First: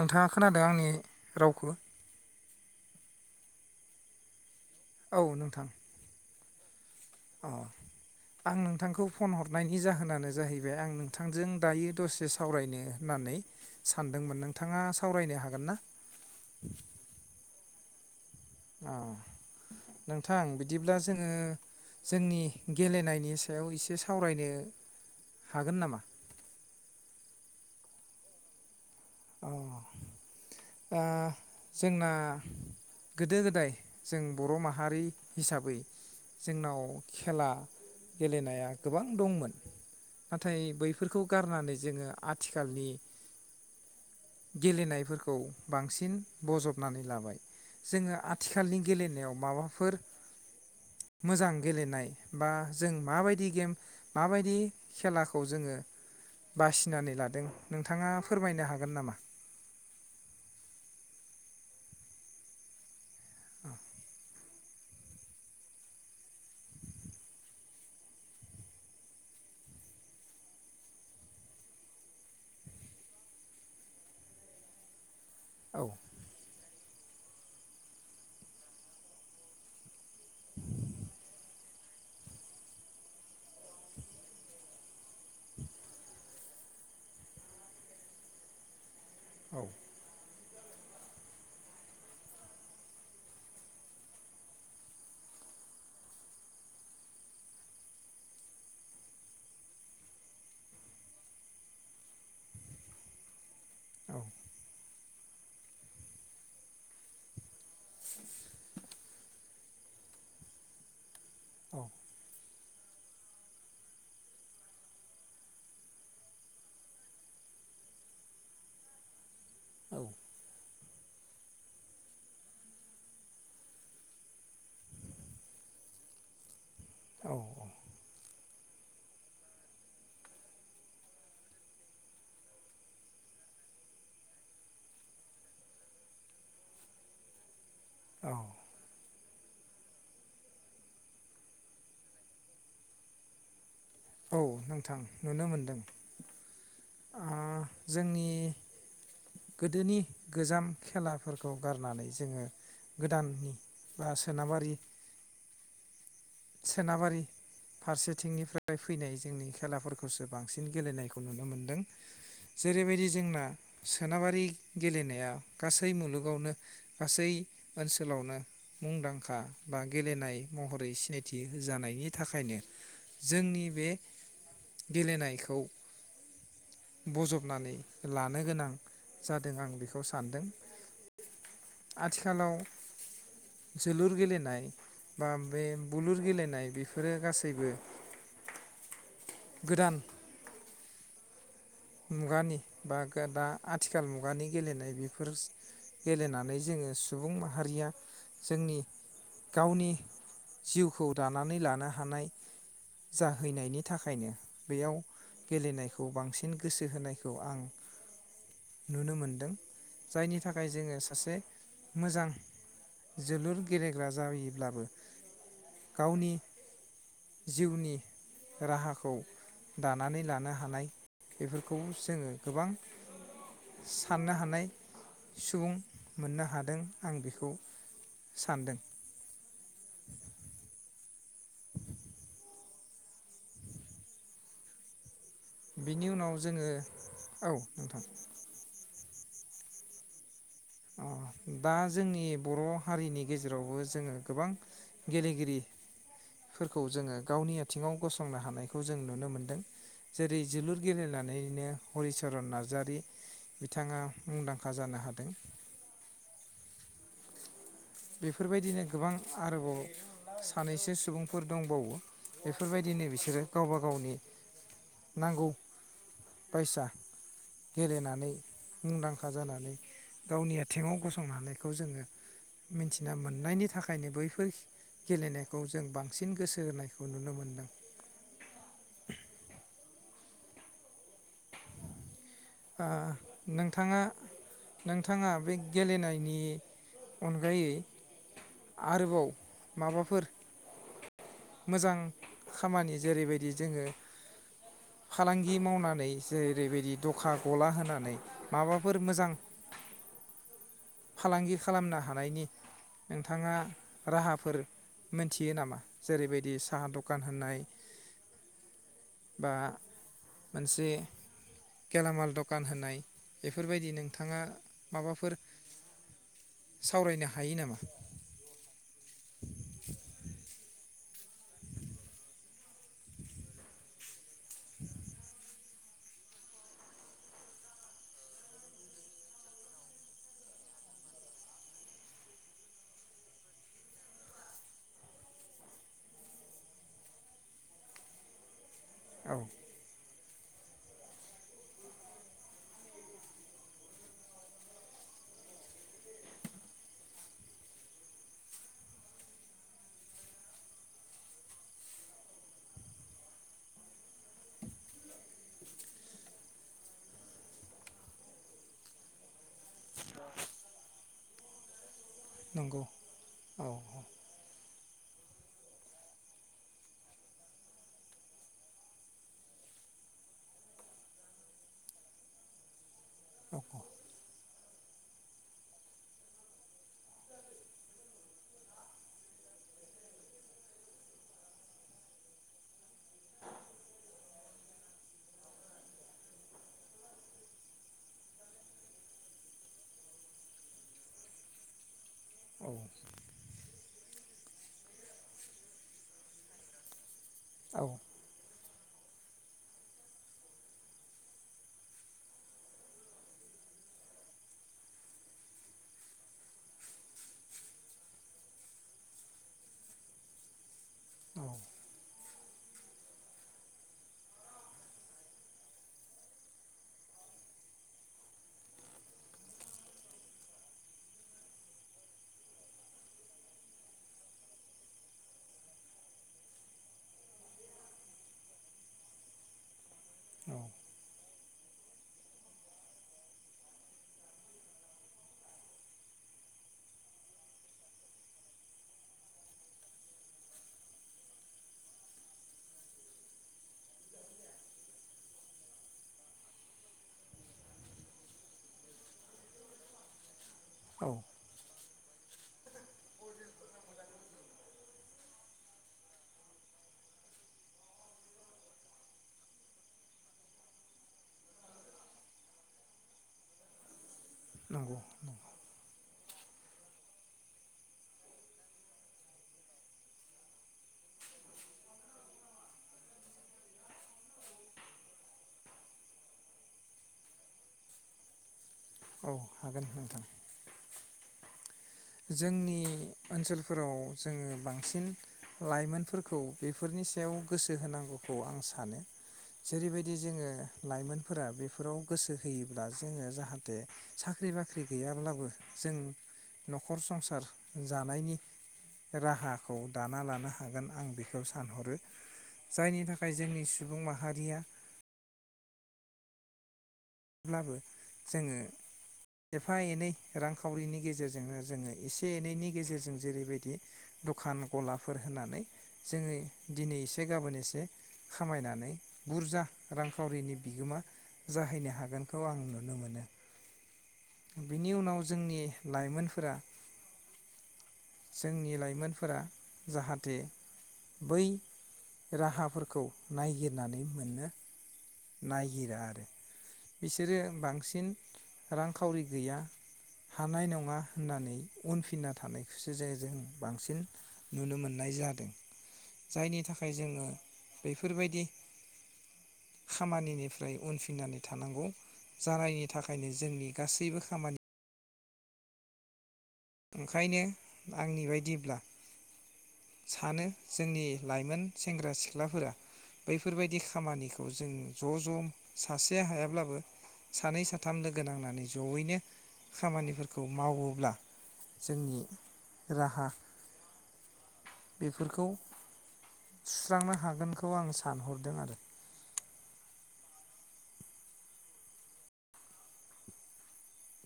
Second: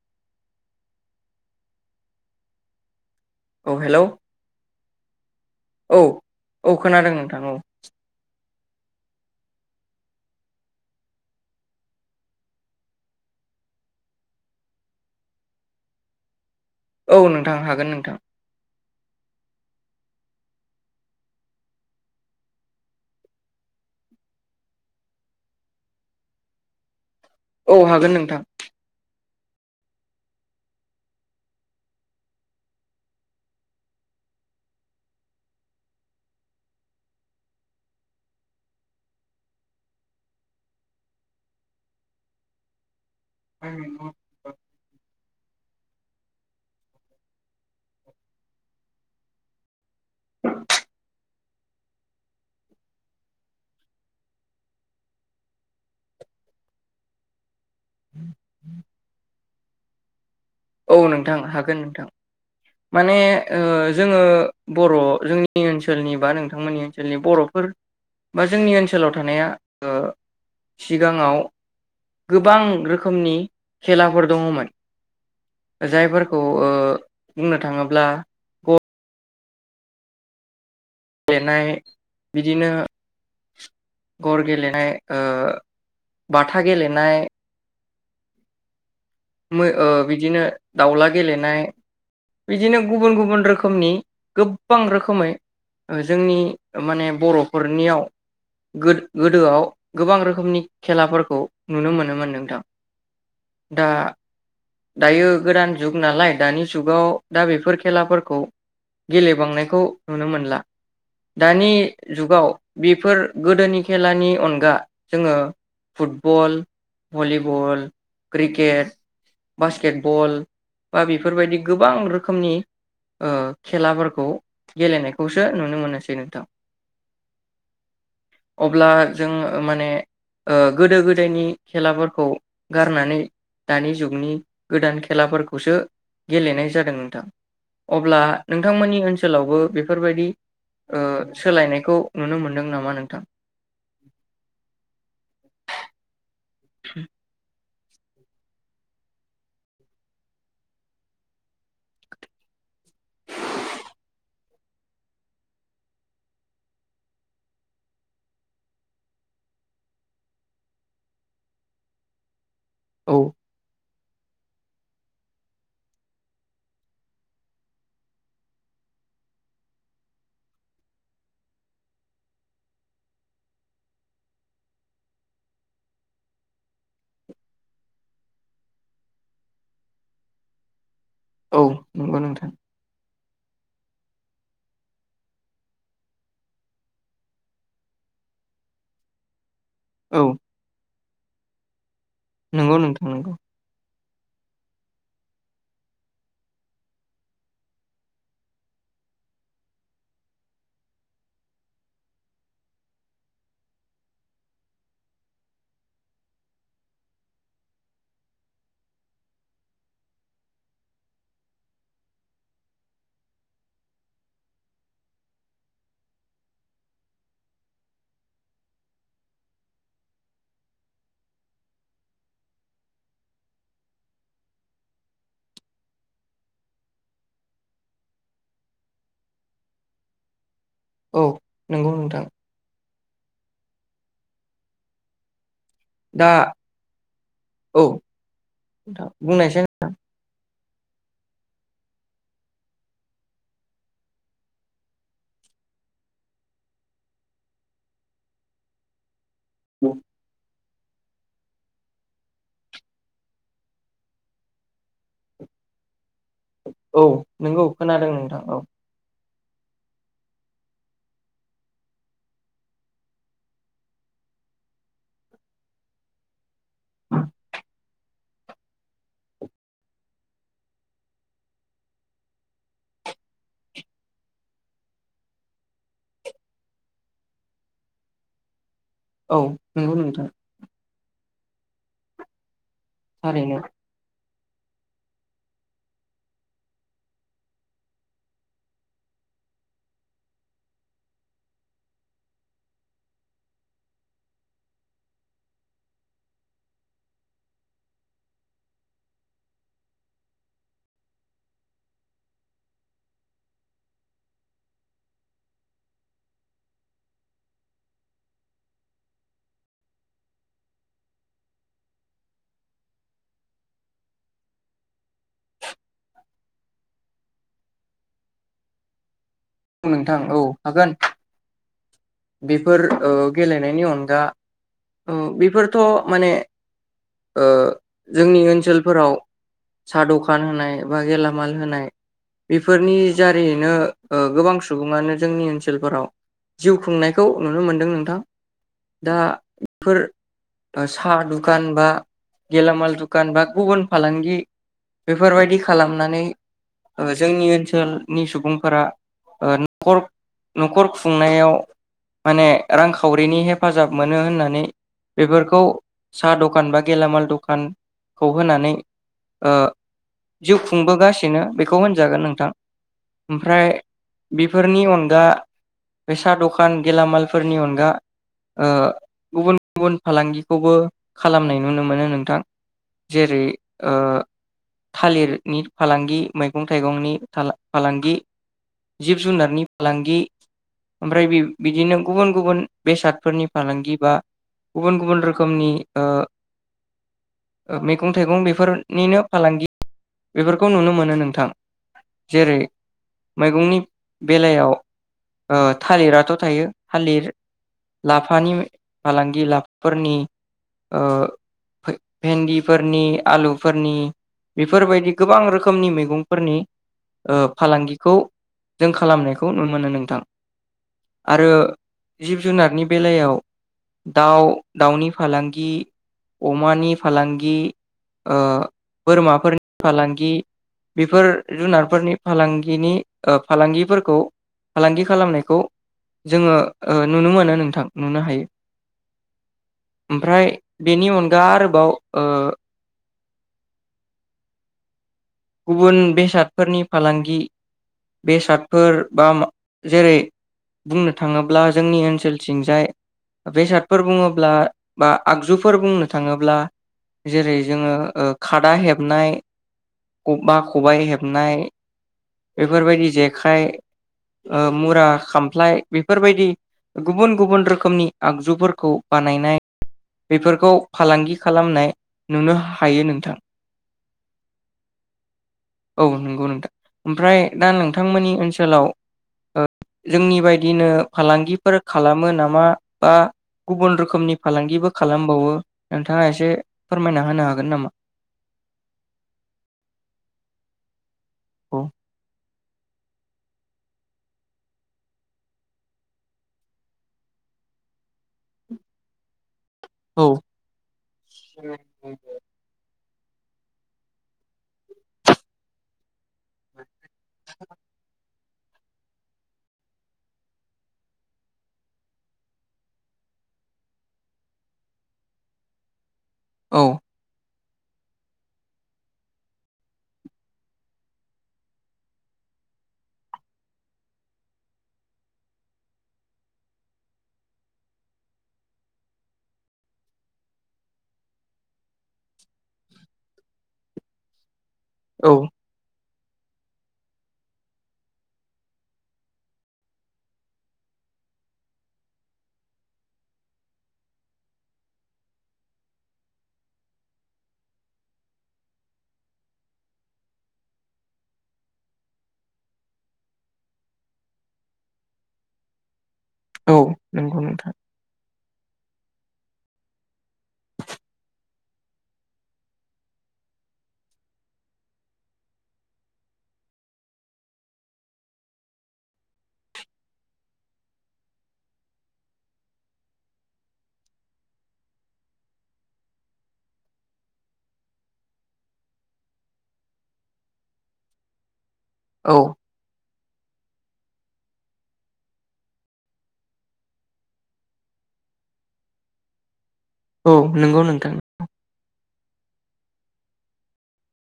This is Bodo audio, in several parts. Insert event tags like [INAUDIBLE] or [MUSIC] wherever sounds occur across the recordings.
नोंथाङा खोनादों आंनि रावखौ औ हेलौ' औ नोंथां औ औ खोनादों नोंथां अ औ आं नोंथांखौ फन हरनायनि जाहोनानो जाहैबाय आं नोंथांजों दायो दसे सावरायनो होननानै सानदोंमोन नोंथाङा सावरायनो हागोन ना औ नोंथां हागोन नोंथां अ नोंथां बिदिब्ला जोङो जोंनि गेलेनायनि सायाव एसे सावरायनो हागोन नामा? औ हागोन नोंथां औ दा जोंना गोदो गोदाय जों बर माहारि हिसाबै जोंनाव खेला गेलेनाया गोबां दंमोन नाथाय बैफोरखौ गारनानै जोङो आथिखालनि गेलेनायफोर खौ बांसिन बजबनानै लाबाय जोङो आथिखालनि गेलेनायाव माबाफोर मोजां गेलेनाय बा जों माबायदि गेम माबायदि खेलाखौ जोङो बासिनानै लादों। नोंथाङा फोरमायनो हागोन। [INAUDIBLE] औ नोंथां हागोन नोंथां माने ओ जोंङो बर' जोंनि ओनसोलनि बा नोंथांमोननि ओनसोलनि बर'फोर बा जोंनि ओनसोलाव थानाया ओ सिगाङाव गोबां रोखोमनि खेलाफोर दङमोन। औ जायफोरखौ ओ बुंनो थाङोब्ला ग गेलेनाय बिदिनो गर गेलेनाय बाथा गेलेनाय। औ मो ओ बिदिनो दाउला गेलेनाय बिदिनो गुबुन गुबुन रोखोमनि गोबां रोखोमै ओ जोंनि माने बरफोरनियाव गो गोदोआव गोबां रोखोमनि खेलाफोरखौ नुनो मोनोमोननो नोंथां दा औ दायो गोदान जुग नालाय दानि जुगाव दा बेफोर खेलाफोरखौ गेलेबांनायखौ नुनो मोनला। दानि औ जुगाव। बेफोर गोदोनि खेलानि अनगा जोङो फुटबल भलिबल क्रिकेट औ बासकेटबल बा बेफोरबायदि गोबां रोखोमनि ओ खेलाफोरखौ गेलेनायखौसो नुनो मोनसै नोंथां। औ औ। अब्ला जों मानेओ गोदो गोदायनि खेलाफोरखौ गारनानै दानि जुगनि गोदान खेलाफोरखौसो गेलेनाय जादों नोंथां। अब्ला औ नोंथांमोननि ओनसोल ओनसोलावबो बेफोरबायदि सोलायनायखौ नुनो मोनदों नामा नोंथां। औ नोंथां नुनो मोनदों। आ [INAUDIBLE] जोंनि गोदोनि गोजाम खेलाफोरखौ गारनानै जोङो गोदाननि बा सोनाबारि। सोनाबारि फारसेथिंनिफ्राय फैनाय जोंनि खेलाफोरखौसो बांसिन गेलेनायखौ नुनो मोनदों। जेरैबायदि औ जोंना। सोनाबारि गेलेनाया गासै मुलुगावनो गासै ओनसोलावनो मुंदांखा बा गेलेनाय महरै सिनायथि। थि जानायनि थाखायनो जोंनि बे गेलेनायखौ बजबनानै लानो गोनां जादों आं बेखौ सानदों। औ नंगौ नोंथां। आथिखालाव जोलुर गेलेनाय बा बे। बुलुर गेलेनाय बेफोरो गासैबो। गोदान। औ मुगानि नंगौ बा नोंथां नंगौ दा आथिखाल मुगानि गेलेनाय बेफोर गेलेनानै जोङो सुबुं माहारिया जोंनि गावनि जिउखौ दानानै लानो हानाय जाहैनायनि थाखायनो बेयाव गेलेनायखौ बांसिन। गोसो होनायखौ आं नुनो मोनदों जायनि थाखाय जोङो सासे मोजां जोलुर गेलेग्रा जायोब्लाबो गावनि जिउनि राहाखौ दानानै लानो हानाय। बेफोरखौ जोङो गोबां साननो हानाय सुबुं मोननो हादों आं बेखौ सानदों‌ औ नंगौ नोंथां। बिनि दा उनाव जोङो औ नोंथां। बुंनायसाय नोंथां। अ दा जोंनि बर हारिनि गेजेरावबो जोङो गोबां गेलेगिरिफोरखौ जोङो गावनि आथिङाव गसंनो हानायखौ जों नुनो मोनो। जेरै जोलुर गेलेनानैनो हरिचरन नार्जारि बिथाङा मुंदांखा जानो हादों औ नंगौ। खोनादों नोंथां औ बेफोरबायदिनो गोबां। आरोबाव सानैसो सुबुंफोर दंबावो बेफोरबायदिनो बिसोरो गावबा गावनि नांगौ बायसा गेलेनानै मुंदांखा जानानै गावनि आथिङाव गसंनो हानायखौ जोङो मिथिना मोननायनि थाखायनो बैफोर गेलेनायखौ जों बांसिन गोसो होनायखौ नुनो मोनदों। औ नंगौ नोंथां। ओ थारैनो नोंथाङा नोंथाङा बे गेलेनायनि अनगायै आरोबाव माबाफोर मोजां खामानि जेरैबायदि जोङो फालांगि मावनानै जेरैबायदि दखा गला होनानै माबाफोर मोजां फालांगि खालामनो हानायनि नोंथाङा राहाफोर मोनथियो नामा जेरैबायदि साहा दखान होननाय बा मोनसे गेलामाल दखान होनाय बेफोरबायदि नोंथाङा माबाफोर सावरायनो हायो नामा? औ नोंथां औ हागोन बेफोर ओ गेलेनायनि अनगा औ बेफोर थ माने ओ जोंनि ओनसोलफोराव साहा दखान होनाय बा गेलामाल होनाय बेफोरनि जारिनो ओ गोबां सुबुङानो जोंनि ओनसोलफोराव जिउ खुंनायखौ नुनो मोनदों नोंथां। दा औ फोर ओ साहा दुखान बा गेलामाल दुखान बा गुबुन फालांगि बेफोरबायदि खालामनानै ओ जोंनि ओनसोलनि सुबुंफोरा ओ नखर नखर खुंनायाव माने रांखावरिनि हेफाजाब मोनो होननानै बेफोरखौ साहा दखान बा गेलामाल दखानखौ होनानै ओ जिउ खुंबोगासिनो बेखौ होनजागोन नोंथां नंगौ ओमफ्राय औ बेफोरनि अनगा बे सा दखान गेलामालफोरनि अनगा ओ गुबुन गुबुन फालांगिखौबो खालामनाय नुनो मोनो नोंथां। जेरै औ ओ थालिरनि फालांगि मैगं थाइगंनि फालांगि। जिब जुनारनि फालांगि ओमफ्राय बि-बिदिनो गुबुन गुबुन बेसादफोरनि फालांगि बा गुबुन गुबुन रोखोमनि ओ मैगं थाइगं बेफोरनिनो फालांगि बेफोरखौ नुनो मोनो नोंथां। जेरै फुंनि बेलायाव ओ थालिराथ थायो थालिर औ लाफानि फालांगि लाफाफोरनि ओ भेन्दिफोरनि आलुफोरनि बेफोरबायदि गोबां रोखोमनि मैगंफोरनि ओ फालांगिखौ जों खालामनायखौ नुनो मोनो नोंथां औ आरो जिब जुनारनि बेलायाव दाउ दाउनि फालांगि अमानि फालांगि ओ बोरमाफोरनि फालांगि बेफोर जुनारफोरनि फालांगिनि ओ फालांगिफोरखौ फालांगि खालामनायखौ जोङो ओ नुनो मोनो नोंथां नुनो हायो। ओमफ्राय बेनि अन दा आरोबाव ओ गुबुन बेसादफोरनि फालांगि बेसादफोर बा मा जेरै बुंनो थाङोब्ला जोंनि ओनसोलथिंजाय बेसादफोर बुङोब्ला बा आगजुफोर बुंनो थाङोब्ला जेरै जोङो ओ खादा हेबनाय। बा खबाइ औ हेबनाय। बेफोरबायदि जेखाइ ओ मुरा खामफ्लाय बेफोरबायदि गुबुन गुबुन रोखोमनि आगजुफोरखौ बानायनाय बेफोरखौ फालांगि खालामनाय नुनो हायो नोंथां। नंगौ औ नंगौ नोंथां ओमफ्राय दा नोंथांमोननि ओनसोलाव ओ जोंनि बायदिनो फालांगिफोर खालामो नामा बा गुबुन रोखोमनि फालांगिबो खालामबावो नोंथाङा इसे फोरमायना होनो हागोन नामा? औ हागोन नोंथां। अ जोंनि ओनसोलफोराव जोङो बांसिन लाइमोनफोरखौ बेफोरनि सायाव गोसो होनांगौखौ आं सानो। जेरैबायदि औ जोङो लाइमोनफोरा बेफोराव गोसो होयोब्ला जोङो जाहाथे साख्रि बाख्रि गैयाब्लाबो जों नखर संसार जानायनि राहाखौ दाना लानो हागोन आं बेखौ सानहरो जायनि थाखाय जोंनि सुबुं माहारिया औ अब्लाबो जोङो एफा एनै रांखावरिनि गेजेरजोंनो जोङो इसे एनैनि गेजेरजों जेरैबायदि दखान गलाफोर होनानै जोङो दिनै इसे गाबोन इसे खामायनानै बुरजा रांखावरिनि बिगोमा जाहैनो हागोन। हागोनखौ आं नुनो मोनो बिनि उनाव औ जोंनि लाइमोन फोरा जोंनि लाइमोनफोरा जाहाथे बै राहाफोरखौ नायगिरनानै मोनो नायगिरा आरो बिसोरो बांसिन रांखावरि गैया हानाय नङा होननानै उनफिनना थानायखौसो जे जों बांसिन नुनो मोननाय जादों। जायनि औ थाखाय जोङो नंगौ नोंथां बेफोरबायदि खामानिनिफ्राय उनफिननानै थानांगौ जायनि थाखायनो जोंनि गासैबो खामानि ओंखायनो आंनि बायदिब्ला सानो जोंनि लाइमोन सेंग्रा सिख्लाफोरा बैफोरबायदि खामानिखौ जों ज‌ ज सासे हायाब्लाबो सानै साथाम लोगो नांनानै जयैनो खामानिफोरखौ मावोब्ला जोंनि औ राहा बेफोरखौ सुस्रांनो हागोनखौ आं सानहरदों आरो औ नंगौ नोंथां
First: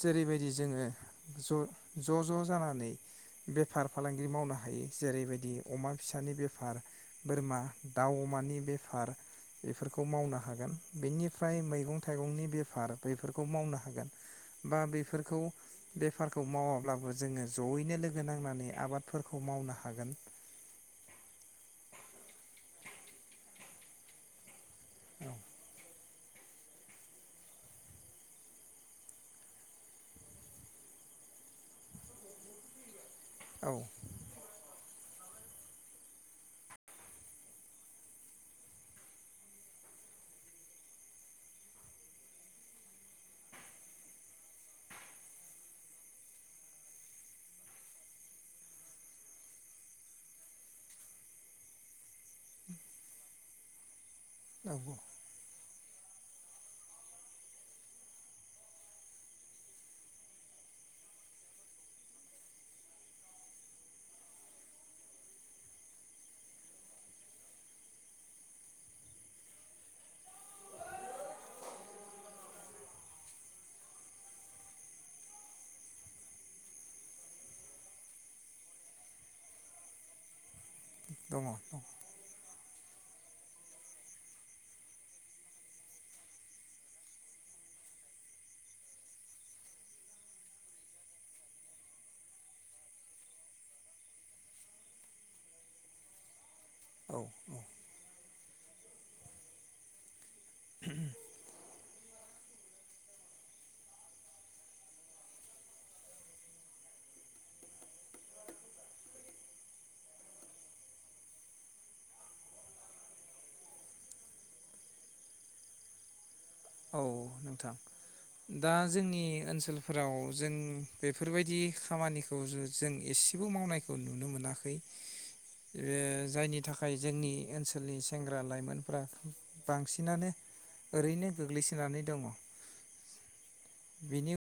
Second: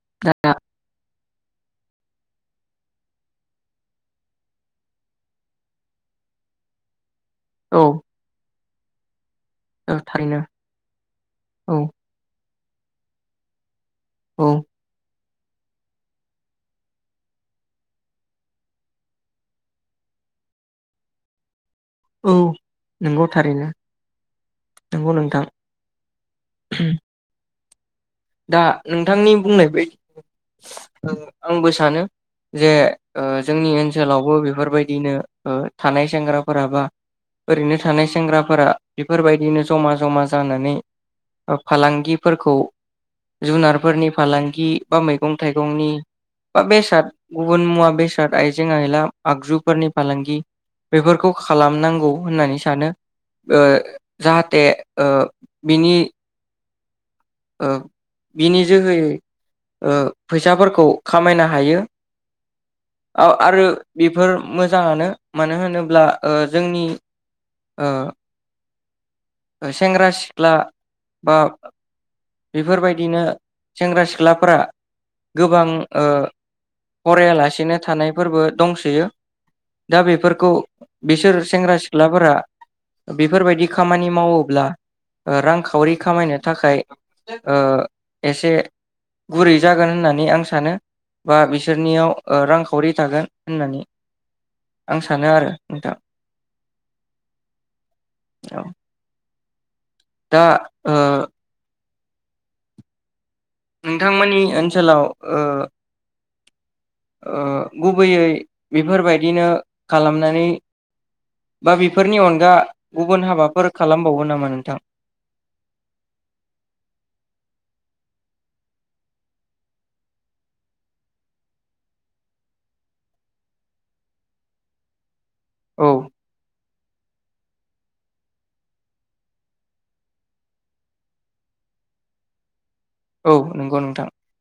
जेरैबायदि दा जोङो ज' ज' जानानै बेफार फालांगि मावनो हायो जेरैबायदि अमा फिसानि बेफार बोरमा औ दाउ अमानि बे फार औ बेफोरखौ थारैनो मावनो हागोन। बेनिफ्राय औ मैगं-थाइगंनि बे फार बैफोरखौ मावनो हागोन औ बा बेफोरखौ बेफारखौ मावाब्लाबो जोङो जयैनो लोगो नांनानै आबादफोरखौ मावनो हागोन। औ नंगौ थारैनो नंगौ औ नोंथां [UNINTELLIGIBLE] दा नोंथांनि बुंनाय बायदि आं आंबो सानो जे ओ जोंनि औ ओनसोलावबो बेफोरबाय दिनो ओ थानाय सेंग्राफोरा बा, ओरैनो थानाय सेंग्राफोरा बेफोरबायदिनो जमा जमा जानानै ओ फालांगिफोरखौ जुनारफोरनि फालांगि बा मैगं-थाइगंनि बा बेसाद गुबुन मुवा बेसाद आइजें आयला आगजुफोरनि फालांगि बेफोरखौ खालामनांगौ होननानै सानो ओ जाहाथे नंगौ ओ बिनि ओ बिनि जोहोयै ओ फैसाफोरखौ खामायनो हायो, ओ आरो बेफोर मोजाङानो, मानो होनोब्ला ओ जोंनि ओ सेंग्रा सिख्ला बा बेफोरबायदिनो सेंग्रा सिख्लाफोरा गोबां ओ फरायालासिनो थानायफोरबो दंसोयो दा बेफोरखौ बिसोर दङ सेंग्रा दङ सिख्लाफोरा बेफोरबायदि खामानि मावोब्ला ओ रांखावरि खामायनो थाखाय ओ एसे गुरै जागोन होननानै आं सानो बा बिसोरनियाव ओ रांखावरि थागोन होननानै आं सानो आरो नोंथां। औ औ औ दा ओ नोंथांमोननि ओनसोलाव ओ ओ गुबैयै बेफोरबायदिनो खालामनानै बा बेफोरनि अनगा गुबुन हाबाफोर खालामबावो नामा नोंथां? औ नोंथां दा जोंनि ओनसोलफोराव जों बेफोरबायदि खामानिखौ जों एसेबो मावनायखौ नुनो मोनाखै औ ए जायनि थाखाय बे जोंनि ओनसोलनि सेंग्रा लाइमोनफ्रा बांसिनानो ओरैनो गोग्लैसोनानै दङ। औ नंगौ नोंथां। बिनि